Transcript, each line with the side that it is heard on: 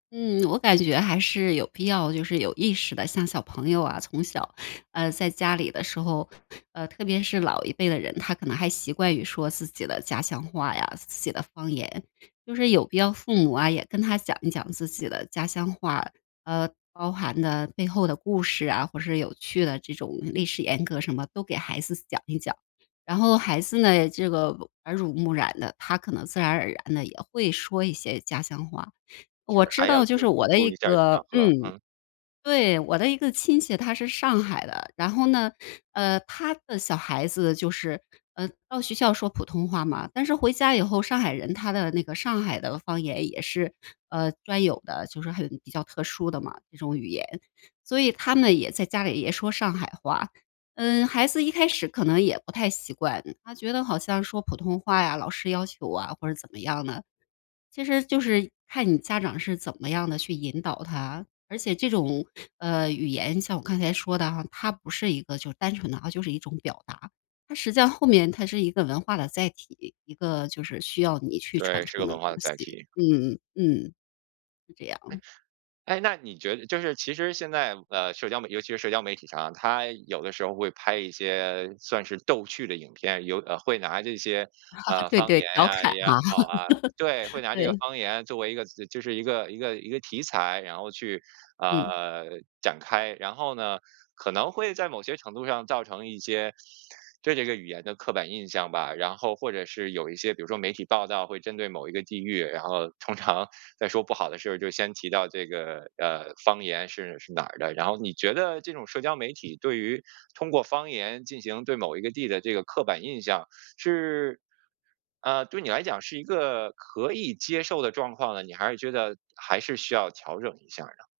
left: 嗯，我感觉还是有必要就是有意识的像小朋友啊，从小，呃，在家里的时候，呃，特别是老一辈的人，他可能还习惯于说自己的家乡话呀、自己的方言。就是有必要父母啊，也跟他讲一讲自己的家乡话。呃，包含的背后的故事啊，或是有趣的这种历史沿革什么，都给孩子讲一讲。然后孩子呢，这个耳濡目染的，他可能自然而然地也会说一些家乡话。我
right: 是，
left: 知
right: 还要
left: 道就
right: 就是
left: 是
right: 多
left: 我的
right: 注
left: 一
right: 意一下场
left: 个
right: 合。
left: 嗯，
right: 嗯。
left: 对，我的一个亲戚，他是上海的。然后呢，呃，他的小孩子就是，呃，到学校说普通话嘛，但是回家以后，上海人他的那个上海的方言也是，呃，专有的，就是很比较特殊的嘛，这种语言。所以他们也在家里也说上海话，嗯，孩子一开始可能也不太习惯，他觉得好像说普通话呀，老师要求啊，或者怎么样的，其实就是看你家长是怎么样地去引导他。而且这种，呃，语言像我刚才说的啊，它不是一个就是单纯的啊，就是一种表达，它实际上后面它是一个文化的载体，一个就是需要你去传
right: 对，是
left: 承
right: 个
left: 的
right: 文化
left: 东
right: 的载
left: 西，
right: 体。
left: 嗯嗯嗯。是这
right: 哎，
left: 样。
right: 哎，那你觉得就是其实现在的社交媒体尤其是社交媒体上，它有的时候会拍一些算是逗趣的影片，有呃，会拿这些，呃，
left: 对
right: 方
left: 对，
right: 言
left: 调
right: 呀
left: 侃
right: 也好
left: 哈。
right: 啊对，会 拿这个
left: 对。
right: 方言作为一个就是一个一个一个题材，然后去，
left: 嗯。
right: 呃，展开。然后呢，可能会在某些程度上造成一些对这个语言的刻板印象吧。然后或者是有一些比如说媒体报道会针对某一个地域，然后通常在说不好的事儿，就先提到这个，呃，方言是是哪儿的。然后你觉得这种社交媒体对于通过方言进行对某一个地的这个刻板印象，是，呃，对你来讲是一个可以接受的状况呢，你还是觉得，还是需要调整一下儿呢？